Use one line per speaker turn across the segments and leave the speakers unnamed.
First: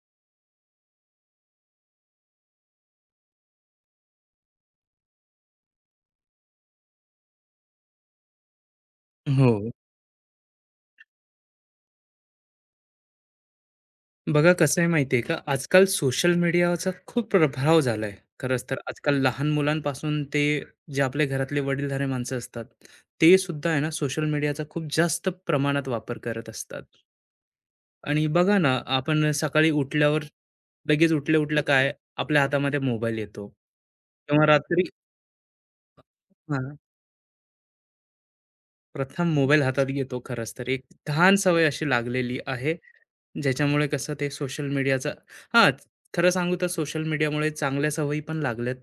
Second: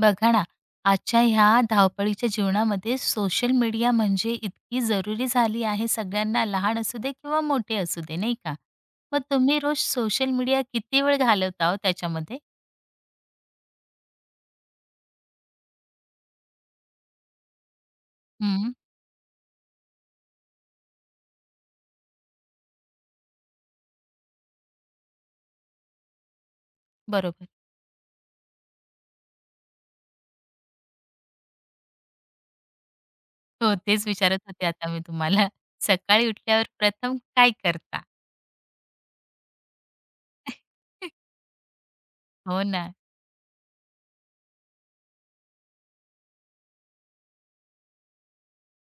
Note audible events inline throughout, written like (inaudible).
बघा ना, आजच्या ह्या धावपळीच्या जीवनामध्ये सोशल मीडिया म्हणजे इतकी जरुरी झाली आहे सगळ्यांना, लहान असू दे किंवा मोठे असू दे, नाही का? मग तुम्ही
हो.
रोज सोशल मीडिया किती वेळ घालवता हो त्याच्यामध्ये?
बघा कसं आहे माहिती आहे का, आजकाल सोशल मीडियाचा खूप प्रभाव झाला आहे. खरंच
हं,
तर आजकाल लहान मुलांपासून ते जे आपले घरातले वडीलधारे माणसं असतात, ते सुद्धा आहे ना सोशल मीडियाचा खूप जास्त प्रमाणात वापर करत असतात.
बरोबर.
आणि बघा ना, आपण सकाळी उठल्यावर लगेच उठल्या-उठल्या काय आपल्या हातामध्ये मोबाईल येतो
हो, तेच विचारत
किंवा
होते
रात्री
आता मी तुम्हाला. सकाळी उठल्यावर
हां,
प्रथम काय करता?
प्रथम मोबाईल हातात घेतो खरंच तर. एक
(laughs)
घाण सवय अशी लागलेली
हो
आहे
ना.
ज्याच्यामुळे कसं ते सोशल मीडियाचा हां, खरं सांगू तर सोशल मीडियामुळे चांगल्या सवयी पण लागल्यात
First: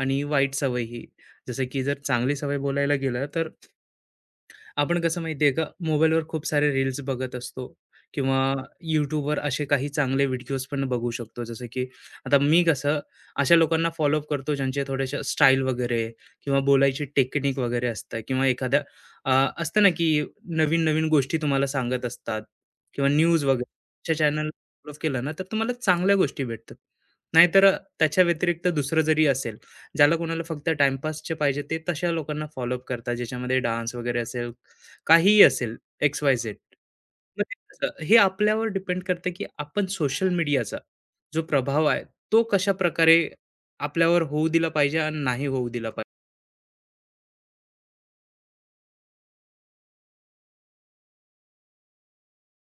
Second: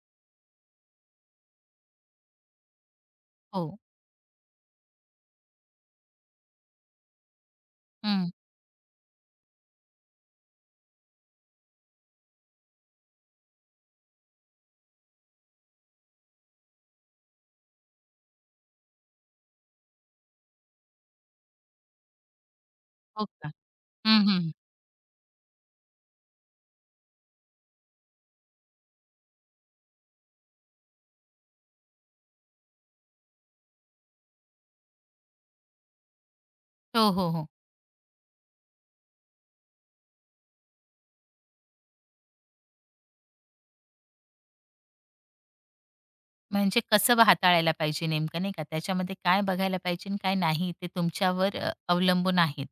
आणि वाईट सवयीही. जसं की जर चांगली सवय बोलायला गेलं तर
हो.
आपण कसं माहिती आहे का, मोबाईलवर खूप सारे रील्स बघत असतो
हं.
किंवा YouTubeवर असे काही चांगले व्हिडिओज पण बघू शकतो. जसं की आता मी कसं अशा लोकांना फॉलोअप करतो ज्यांचे थोडेसे स्टाईल वगैरे किंवा बोलायची टेक्निक वगैरे असतं किंवा एखाद्या अ, असतं ना, की नवीन-नवीन गोष्टी तुम्हाला सांगत असतात किंवा
हो
न्यूज
का?
वगैरे अशा
हं,
चॅनल
हं.
फॉलो केलं ना, तर तुम्हाला चांगल्या गोष्टी भेटतात. नाहीतर त्याच्या व्यतिरिक्त दुसरं जरी असेल, ज्याला कोणाला फक्त टाईमपासचे पाहिजे, ते तशा लोकांना फॉलोअप करतात, ज्याच्यामध्ये डान्स वगैरे असेल काहीही असेल XYZ.
हो, हो,
मग
हो.
ते कसं हे आपल्यावर डिपेंड करतं, की आपण सोशल मीडियाचा जो प्रभाव आहे, तो कशाप्रकारे आपल्यावर होऊ दिला पाहिजे आणि नाही होऊ दिला पाहिजे.
म्हणजे कसं हाताळायला पाहिजे नेमकं नाही का? त्याच्यामध्ये काय बघायला पाहिजे आणि काय नाही ते तुमच्यावर अवलंबून आहेत.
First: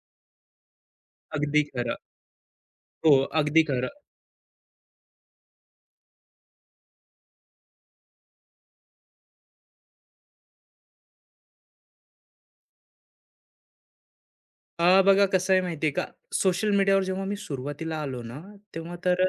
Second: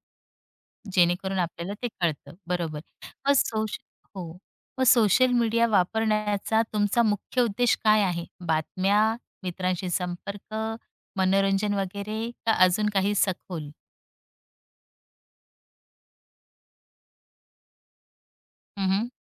जेणेकरून
अगदी
आपल्याला ते
खरं.
कळतं. बरोबर.
हो,
मग
अगदी
सोश
खरं.
हो. मग सोशल मीडिया वापरण्याचा तुमचा मुख्य उद्देश काय आहे? बातम्या, मित्रांशी संपर्क, मनोरंजन वगैरे का अजून काही सखोल?
बघा कसं आहे माहिती का, सोशल मीडियावर जेव्हा मी सुरुवातीला आलो ना, तेव्हा
हं,
तर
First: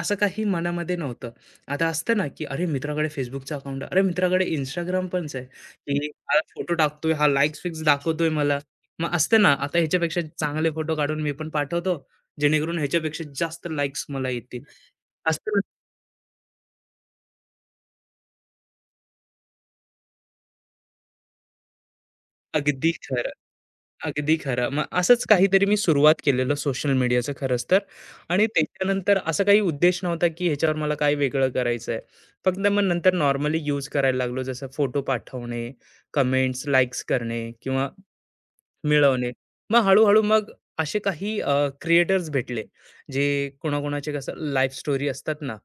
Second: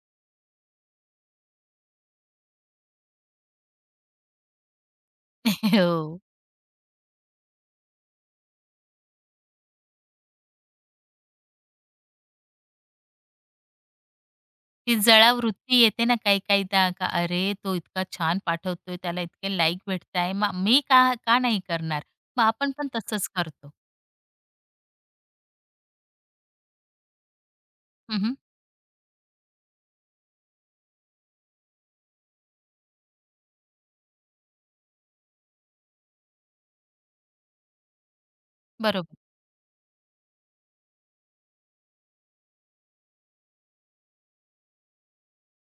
असं काही मनामध्ये नव्हतं. आता असतं ना, की अरे मित्राकडे Facebookचं अकाउंट अरे मित्राकडे Instagram पणच आहे,
(laughs)
की
हो.
हा फोटो टाकतोय, हा लाइक्स फिक्स दाखवतोय मला. मग असतं ना, आता ह्याच्यापेक्षा चांगले फोटो काढून मी पण पाठवतो, जेणेकरून ह्याच्यापेक्षा जास्त लाइक्स मला येतील.
ती
असतं ना,
जळावृत्ती येते ना काही-काहीदा का अरे, तो इतका छान पाठवतोय, त्याला इतके लाइक भेटताय, मग मी का का नाही करणार? मग आपण पण
अगदी
तसंच
खरं.
करतो.
अगदी खरं. मग असंच काहीतरी मी सुरुवात केलेलं सोशल मीडियाचं खरंच तर
हं, हं.
आणि त्याच्यानंतर असा काही उद्देश नव्हता, की ह्याच्यावर मला काय वेगळं करायचं आहे. फक्त मग नंतर नॉर्मली यूज करायला लागलो, जसं फोटो पाठवणे, कमेंट्स, लाइक्स करणे किंवा
बरोबर.
मिळवणे. मग हळू-हळू मग असे काही क्रिएटर्स भेटले, जे कोणाकोणाचे कसं लाईफ स्टोरी असतात ना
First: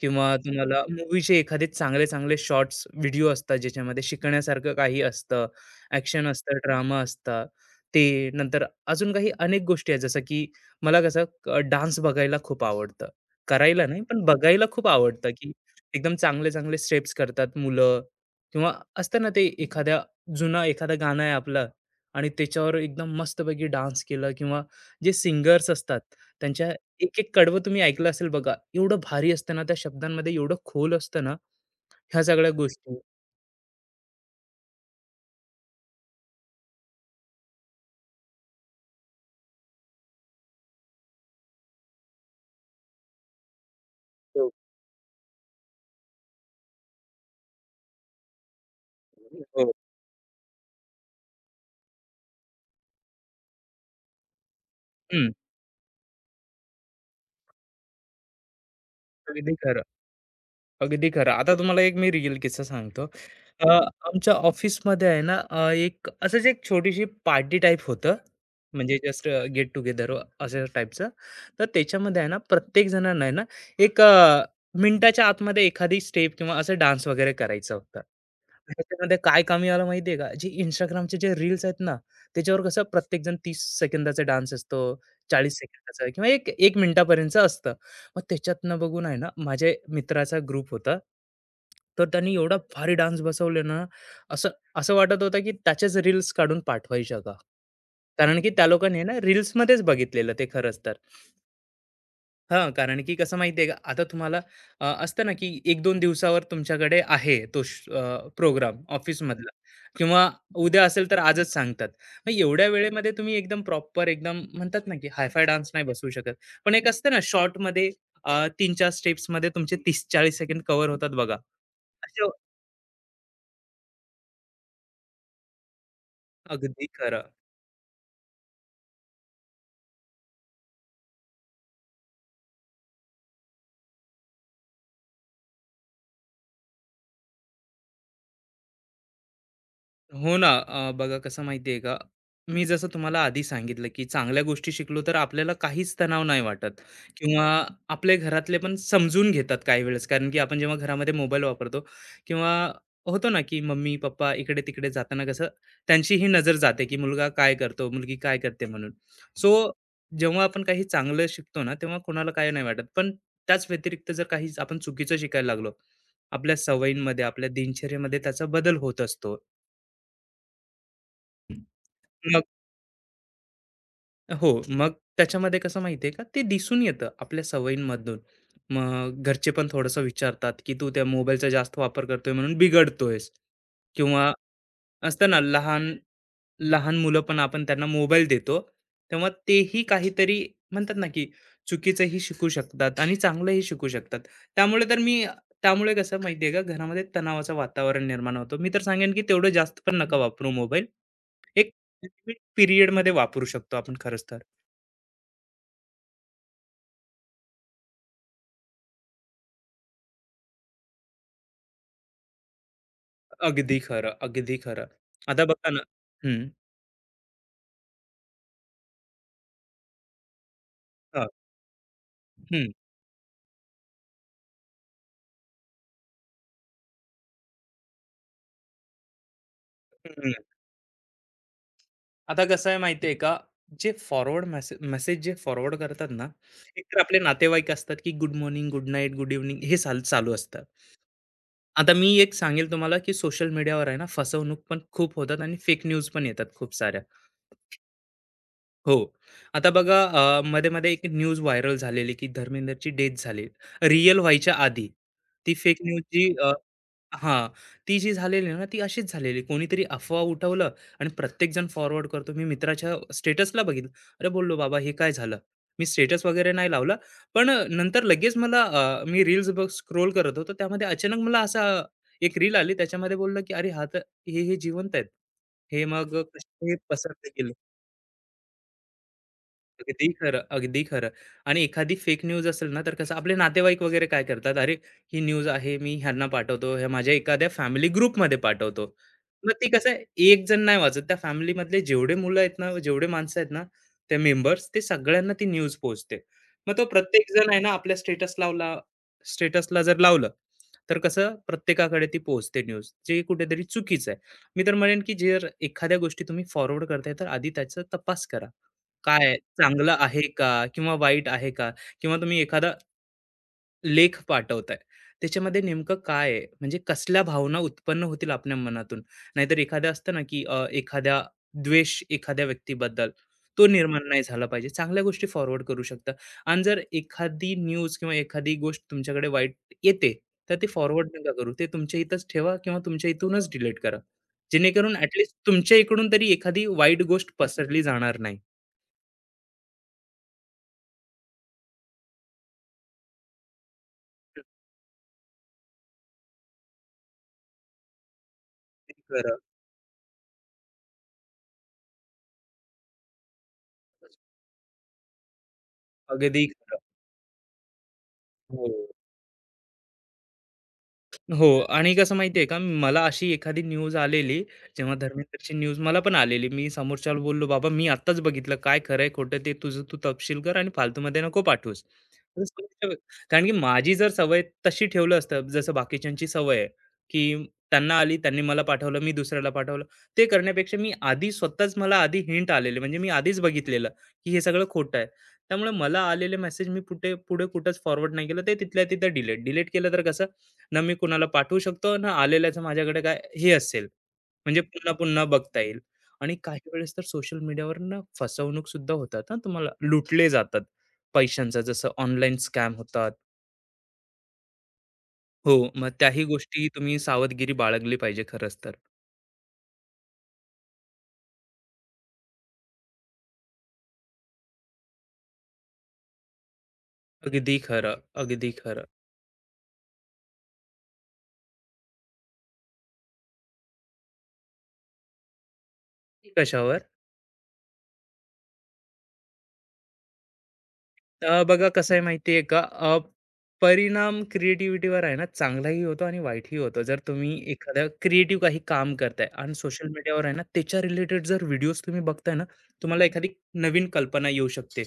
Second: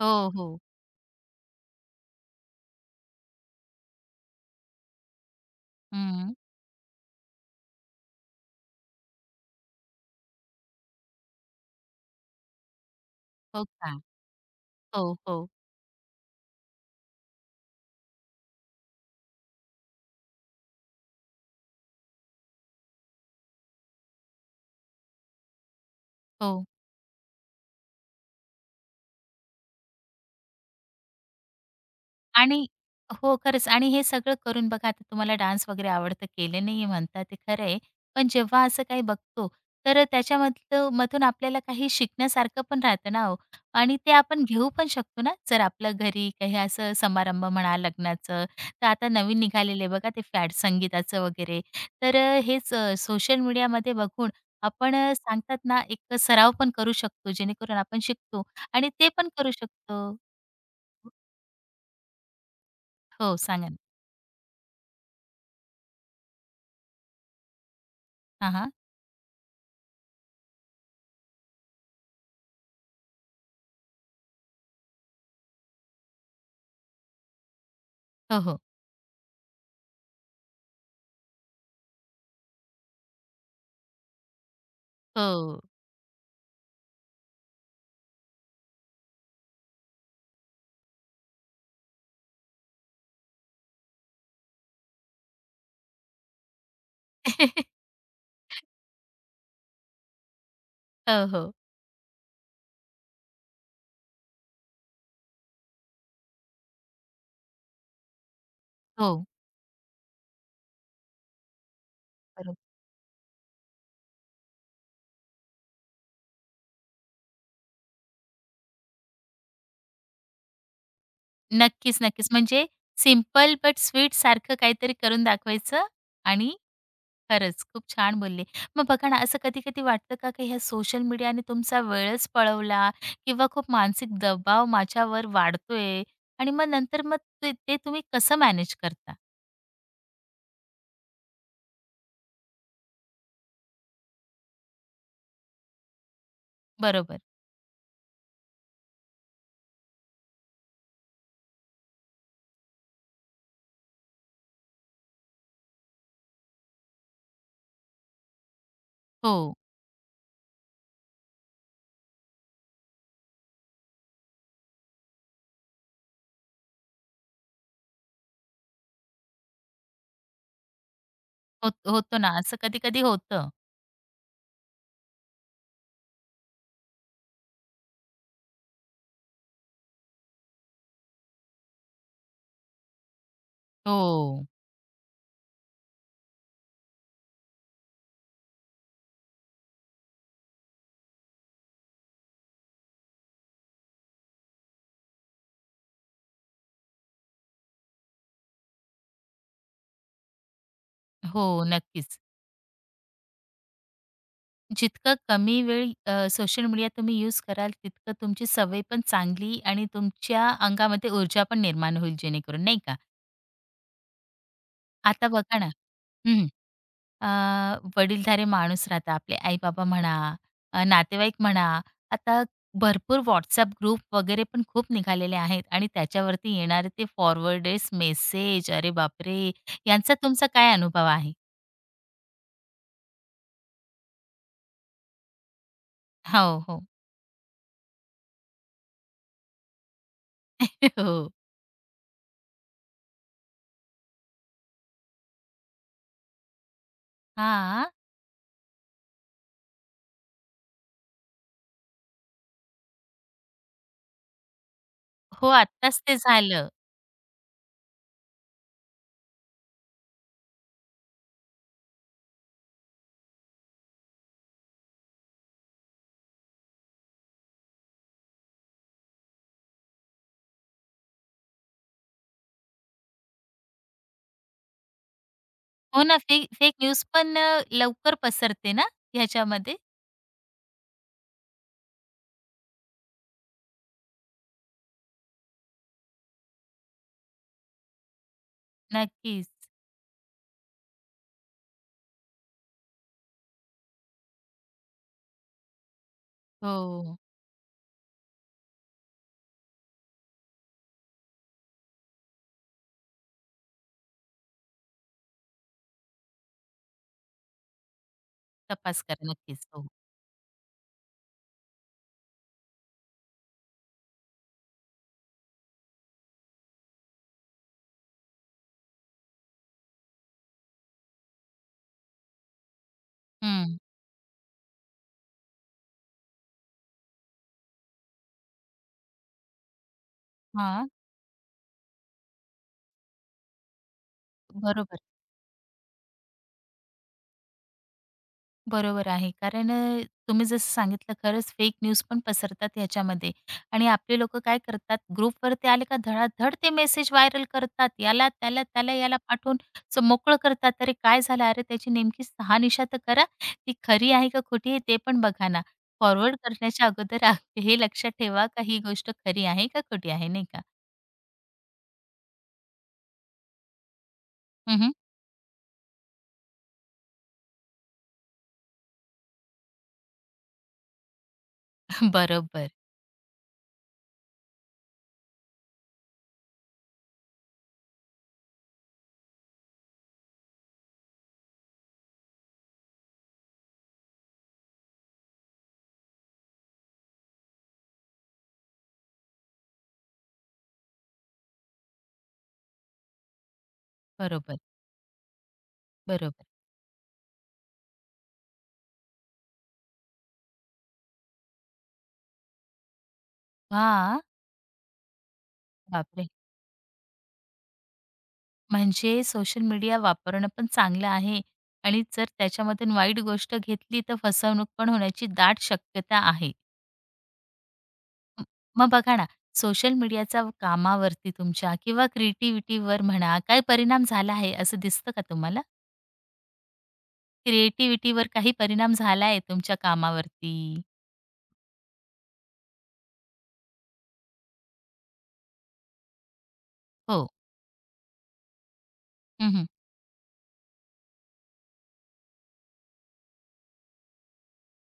हो,
किंवा
हो.
तुम्हाला मूव्हीचे एखादे चांगले-चांगले शॉर्ट्स व्हिडिओ असतात, ज्याच्यामध्ये शिकण्यासारखं काही असतं, ॲक्शन
हं.
असतं, ड्रामा असतं. ते नंतर अजून काही अनेक गोष्टी आहेत, जसं की मला कसं डान्स बघायला खूप आवडतं.
हो
करायला नाही,
का?
पण बघायला खूप
हो,
आवडतं,
हो,
की एकदम चांगले-चांगले स्टेप्स करतात मुलं किंवा असतं ना ते एखाद्या जुना एखादा गाणं आहे आपलं आणि त्याच्यावर एकदम मस्तपैकी डान्स केला किंवा जे सिंगर्स असतात
हो.
त्यांच्या एक एक कडवं तुम्ही ऐकलं असेल बघा. एवढं भारी असतं ना, त्या शब्दांमध्ये एवढं खोल असतं ना, ह्या सगळ्या
आणि
गोष्टी.
हो, खरंच आणि हे सगळं करून बघा आता तुम्हाला डान्स वगैरे आवडतं, केले नाहीये म्हणता ते खरं आहे. पण जेव्हा असं काही बघतो, तर त्याच्यामधलं मधून आपल्याला काही शिकण्यासारखं पण राहतं ना हो आणि ते आपण
हो.
घेऊ पण शकतो ना, जर आपलं घरी काही असं समारंभ म्हणा लग्नाचं, तर आता नवीन निघालेले बघा ते फॅड संगीताचं वगैरे. तर हेच सोशल मीडियामध्ये बघून आपण
हं.
सांगतात ना, एक सराव पण करू शकतो, जेणेकरून आपण शिकतो आणि ते पण करू
अगदी खरं.
शकतो.
अगदी खरं. आता तुम्हाला एक मी रिअल किस्सा सांगतो.
हो,
अ,
सांगा ना?
आमच्या ऑफिसमध्ये आहे ना, एक असंच एक छोटीशी पार्टी टाइप होतं.
हां, हां.
म्हणजे जस्ट गेट टुगेदर अशा टाइपचं. तर त्याच्यामध्ये आहे ना, प्रत्येक जणांना आहे ना, एक मिनिटाच्या आतमध्ये एखादी स्टेप किंवा असं डान्स वगैरे करायचं होतं.
हो, हो.
त्याच्यामध्ये काय कमी आलं माहिती का? जे Instagramचे जे रील्स आहेत ना, त्याच्यावर कसं प्रत्येकजण 30 सेकंदाचा डान्स असतो, 40
हो.
सेकंदाचा किंवा एक 1 मिनिटापर्यंतचं असतं. मग त्याच्यातनं बघून आहे ना माझ्या मित्राचा ग्रुप होता तर त्यांनी एवढा भारी डान्स बसवले ना असं असं वाटत होतं की त्याच्याच रील्स काढून पाठवायच्या का
(laughs)
कारण की त्या लोकांनी ना रील्समध्येच बघितलेलं ते खरंच तर
हो, हो.
हां, कारण की कसं माहिती का, आता तुम्हाला असतं ना, की एक दोन दिवसावर तुमच्याकडे आहे तो प्रोग्राम
हो.
ऑफिसमधला किंवा उद्या असेल तर आजच सांगतात. मग एवढ्या
बरोबर.
वेळेमध्ये तुम्ही एकदम प्रॉपर एकदम म्हणतात ना, की हाय-फाय डान्स नाही बसवू शकत. पण एक असतं ना, शॉर्टमध्ये 3-4 स्टेप्समध्ये तुमचे 30-40 सेकंड कव्हर होतात बघा.
नक्कीच,
असे
नक्कीच. म्हणजे सिंपल बट स्वीट सारखं काहीतरी करून दाखवायचं आणि
अगदी खरं.
खरंच खूप छान बोलले. मग बघा ना, असं कधी-कधी वाटतं का, की ह्या सोशल मीडियाने तुमचा वेळच पळवला किंवा खूप मानसिक दबाव माझ्यावर वाढतोय आणि मग नंतर मग ते ते तुम्ही कसं मॅनेज करता?
हो ना. बघा कसं माहिती का, मी जसं तुम्हाला आधी सांगितलं, की चांगल्या गोष्टी शिकलो तर आपल्याला काहीच तणाव नाही वाटत
बरोबर.
किंवा आपले घरातले पण समजून घेतात काही वेळेस. कारण की आपण जेव्हा घरामध्ये मोबाईल वापरतो किंवा होतो ना, की मम्मी-पप्पा इकडे-तिकडे जाताना कसं त्यांची ही नजर जाते, की मुलगा काय करतो, मुलगी काय करते म्हणून.
हो.
सो जेव्हा आपण काही चांगलं शिकतो ना, तेव्हा कोणाला काही नाही वाटत. पण त्याच व्यतिरिक्त जर काही आपण चुकीचं शिकायला लागलो, आपल्या सवयींमध्ये, आपल्या दिनचर्येमध्ये त्याचा बदल होत असतो.
होत होतं ना,
मग
असं कधी-कधी होतं.
हो, मग त्याच्यामध्ये कसं माहिती आहे का, ते दिसून येतं आपल्या सवयींमधून. मग घरचे पण थोडंसं विचारतात, की "तू त्या मोबाईलचा जास्त वापर करतोय म्हणून बिघडतोयस." किंवा
हो.
असतं ना लहान लहान मुलं पण आपण त्यांना मोबाईल देतो, तेव्हा तेही काहीतरी म्हणतात ना, की चुकीचंही शिकू शकतात आणि चांगलंही शिकू शकतात. त्यामुळे तर मी त्यामुळे कसं माहिती आहे का, घरामध्ये तणावाचं वातावरण निर्माण होतं. मी तर सांगेन, की तेवढं जास्त पण नका वापरू मोबाईल.
हो,
एक
नक्कीच.
लिमिट पिरियडमध्ये वापरू शकतो आपण खरंच तर.
जितका कमी वेळ सोशल मीडिया तुम्ही यूज कराल, तितकं तुमची सवय पण चांगली आणि तुमच्या अंगामध्ये ऊर्जा पण निर्माण होईल जेणेकरून, नाही का?
अगदी खरं, अगदी खरं.
आता
आता
बघा ना
बघा ना
हं,
हं,
अ, वडीलधारे माणूस राहतात, आपले आई-बाबा म्हणा,
हां,
नातेवाईक म्हणा. आता
हं,
भरपूर WhatsApp ग्रुप वगैरे पण खूप निघालेले आहेत आणि त्याच्यावरती येणारे ते फॉरवर्डेड मेसेज, अरे बापरे! यांचा
हं.
तुमचा काय अनुभव आहे?
आता कसं आहे माहिती आहे का? जे फॉरवर्ड मेसे मेसेज जे फॉरवर्ड करतात ना,
हो, हो.
एकतर आपले नातेवाईक असतात, की good morning, good night, good evening हे साल चालू असतात.
(laughs) हो.
आता मी एक सांगेल तुम्हाला, की सोशल मीडियावर आहे ना फसवणूक पण खूप होतात आणि फेक न्यूज पण येतात खूप साऱ्या.
हां.
हो. आता बघा मध्ये-मध्ये एक न्यूज व्हायरल झालेली, की धर्मेंद्रची डेथ झाली. रिअल व्हायच्या आधी.
हो,
ती फेक
आत्ताच ते
न्यूजची अ
झालं.
हां, ती जी झालेली आहे ना, ती अशीच झालेली. कोणीतरी अफवा उठवलं आणि प्रत्येकजण फॉरवर्ड करतो. मी मित्राच्या स्टेटसला बघितलं. अरे, बोललो, "बाबा, हे काय झालं?" मी स्टेटस वगैरे नाही लावला. पण नंतर लगेच मला मी रील्स बघ स्क्रोल करत होतो. त्यामध्ये अचानक मला असा एक रील आली. त्याच्यामध्ये बोललं, की "अरे, हा तर हे जिवंत आहेत. हे
हो
मग
ना, फेक
कसे
फेक
हे
न्यूज
पसरले
पण लवकर पसरते ना ह्याच्यामध्ये?
अगदी खरं, अगदी खरं. आणि एखादी फेक न्यूज असेल ना, तर कसं आपले नातेवाईक वगैरे काय करतात, "अरे, ही न्यूज आहे, मी ह्यांना पाठवतो, हे माझ्या एखाद्या फॅमिली ग्रुपमध्ये पाठवतो."
नक्कीच.
मग ती कसं आहे, एक जण नाही वाचत, त्या फॅमिलीमधले जेवढे मुलं आहेत ना, जेवढे माणसं आहेत ना, ते मेंबर्स, ते सगळ्यांना ती न्यूज पोहोचते. मग तो
हो,
प्रत्येक जण आहे ना, आपल्या स्टेटस लावला स्टेटसला जर लावलं, तर कसं प्रत्येकाकडे ती पोहोचते न्यूज, जे कुठेतरी चुकीचं आहे. मी तर म्हणेन, की जर एखाद्या गोष्टी तुम्ही फॉरवर्ड करताय, तर आधी त्याचा तपास करा.
तपास करा
काय
नक्कीच. हो.
चांगलं आहे का? किंवा वाईट आहे का? किंवा तुम्ही एखादा लेख पाठवताय, त्याच्यामध्ये नेमकं काय आहे? म्हणजे कसल्या भावना उत्पन्न होतील आपल्या मनातून? नाहीतर एखादं असतं ना, की एखादा द्वेष एखाद्या व्यक्तीबद्दल, तो
हं.
निर्माण नाही झाला पाहिजे. चांगल्या गोष्टी फॉरवर्ड करू शकता आणि जर एखादी न्यूज किंवा एखादी गोष्ट तुमच्याकडे वाईट येते, तर ती
हां,
फॉरवर्ड नका करू. ते तुमच्या इथंच ठेवा किंवा तुमच्या इथूनच डिलीट करा. जेणेकरून
बरोबर.
ॲट तुमच्या इकडून तरी एखादी वाईट गोष्ट पसरली जाणार नाही.
बरोबर आहे. कारण तुम्ही जसं सांगितलं खरंच फेक न्यूज पण पसरतात ह्याच्यामध्ये आणि आपले लोकं काय करतात ग्रुपवर ते आले का धडाधड ते मेसेज व्हायरल करतात. याला, त्याला,
ते
त्याला, याला
करा.
पाठवून असं मोकळं करतात. अरे काय झालं? अरे त्याची नेमकी शहानिशा तर करा. ती खरी आहे का खोटी आहे ते पण बघा ना. फॉरवर्ड
अगदी खरं.
करण्याच्या अगोदर हे लक्षात ठेवा का
हो.
ही गोष्ट खरी आहे का खोटी आहे नाही का?
हो आणि कसं माहितीये का, मला अशी एखादी न्यूज आलेली,
हं,
जेव्हा धर्मेंद्रची न्यूज मला पण आलेली. मी समोरच्याला बोललो, "बाबा मी आत्ताच बघितलं, काय खरं आहे, खोटं ते तुझं तू तपशील कर आणि फालतूमध्ये नको पाठवूस."
(laughs)
तर
बरोबर,
समोरच्या व्य- कारण की माझी जर सवय तशी ठेवलं असतं, जसं बाकीच्यांची सवय आहे, की त्यांना आली, त्यांनी मला पाठवलं, मी दुसऱ्याला पाठवलं. ते करण्यापेक्षा मी आधी स्वतःच मला आधी हिंट आलेले, म्हणजे मी आधीच बघितलेलं, की हे सगळं खोटं आहे. त्यामुळे मला आलेले मेसेज मी पुठे पुढे कुठंच फॉरवर्ड नाही केलं. ते तिथल्या तिथं डिलीट. डिलीट केलं तर कसं ना मी कुणाला पाठवू शकतो, ना आलेल्याचं माझ्याकडे काय हे असेल.
बरोबर,
म्हणजे पुन्हा-पुन्हा बघता येईल आणि
बरोबर.
काही वेळेस तर सोशल मीडियावर ना फसवणूक सुद्धा होतात हां, तुम्हाला लुटले जातात पैशांचा, जसं ऑनलाईन स्कॅम होतात.
हां,
हो, मग त्याही
बापरे!
गोष्टी तुम्ही सावधगिरी बाळगली पाहिजे खरंच तर.
म्हणजे सोशल मीडिया वापरणं पण चांगलं आहे आणि जर त्याच्यामधून वाईट गोष्ट घेतली तर फसवणूक पण होण्याची दाट शक्यता आहे.
अगदी खरं,
म
अगदी
मग
खरं.
बघा ना, सोशल मीडियाचा कामावरती तुमच्या किंवा क्रिएटिव्हिटीवर म्हणा, काय परिणाम झाला आहे असं दिसतं का तुम्हाला?
कशावर?
क्रिएटिव्हिटीवर काही परिणाम झाला आहे तुमच्या कामावरती?
बघा कसं आहे माहिती आहे का? परिणाम क्रिएटिव्हिटीवर आहे ना, चांगलाही होतो आणि वाईटही होतो. जर
हो.
तुम्ही एखादं क्रिएटिव्ह काही काम करताय
हं,
आणि
हं.
सोशल मीडियावर आहे ना, त्याच्या रिलेटेड जर व्हिडिओज तुम्ही बघताय ना, तुम्हाला एखादी नवीन कल्पना येऊ शकते.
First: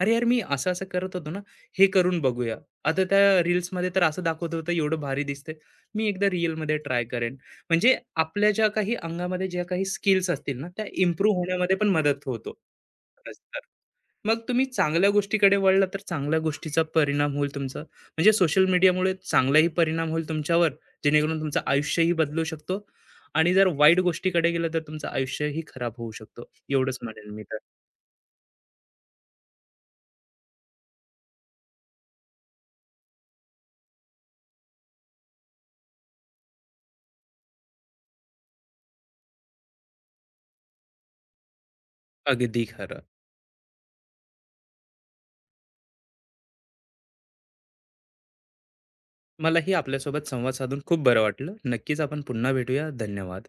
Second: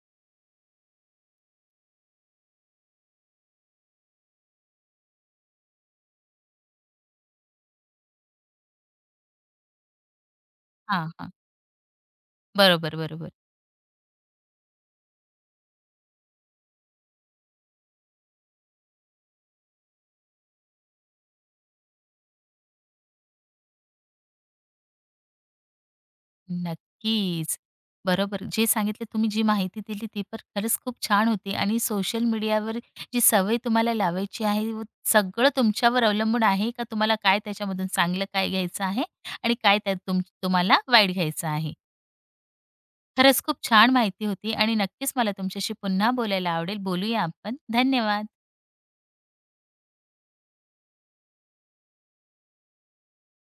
"अरे यार, मी असं-असं करत होतो ना, हे करून बघूया." आता त्या रील्समध्ये तर असं दाखवत होतं, एवढं भारी दिसतंय. मी एकदा रिअलमध्ये ट्राय करेन. म्हणजे आपल्या ज्या काही अंगामध्ये ज्या काही स्किल्स असतील ना, त्या
हां,
इम्प्रूव्ह होण्यामध्ये पण मदत होतो.
बरोबर, बरोबर.
मग तुम्ही चांगल्या गोष्टीकडे वळला तर चांगल्या गोष्टीचा परिणाम होईल तुमचा म्हणजे सोशल मीडियामुळे चांगलाही परिणाम होईल तुमच्यावर जेणेकरून तुमचं आयुष्यही बदलू शकतो आणि जर वाईट गोष्टीकडे गेलं तर तुमचं आयुष्यही खराब होऊ शकतो एवढंच म्हणेन मी
नक्कीच.
तर
बरोबर. जे सांगितलं तुम्ही जी माहिती दिली ती पण खरंच खूप छान होती आणि सोशल मीडियावर जी सवय तुम्हाला लावायची आहे व सगळं तुमच्यावर अवलंबून आहे का तुम्हाला काय त्याच्यामधून चांगलं काय घ्यायचं आहे आणि काय त्यात तुम्हाला वाईट घ्यायचं आहे.
अगदी खरं
खरंच खूप छान माहिती होती आणि नक्कीच मला तुमच्याशी पुन्हा बोलायला आवडेल. बोलूया आपण. धन्यवाद.
मलाही आपल्यासोबत संवाद साधून खूप बरं वाटलं नक्कीच आपण पुन्हा भेटूया धन्यवाद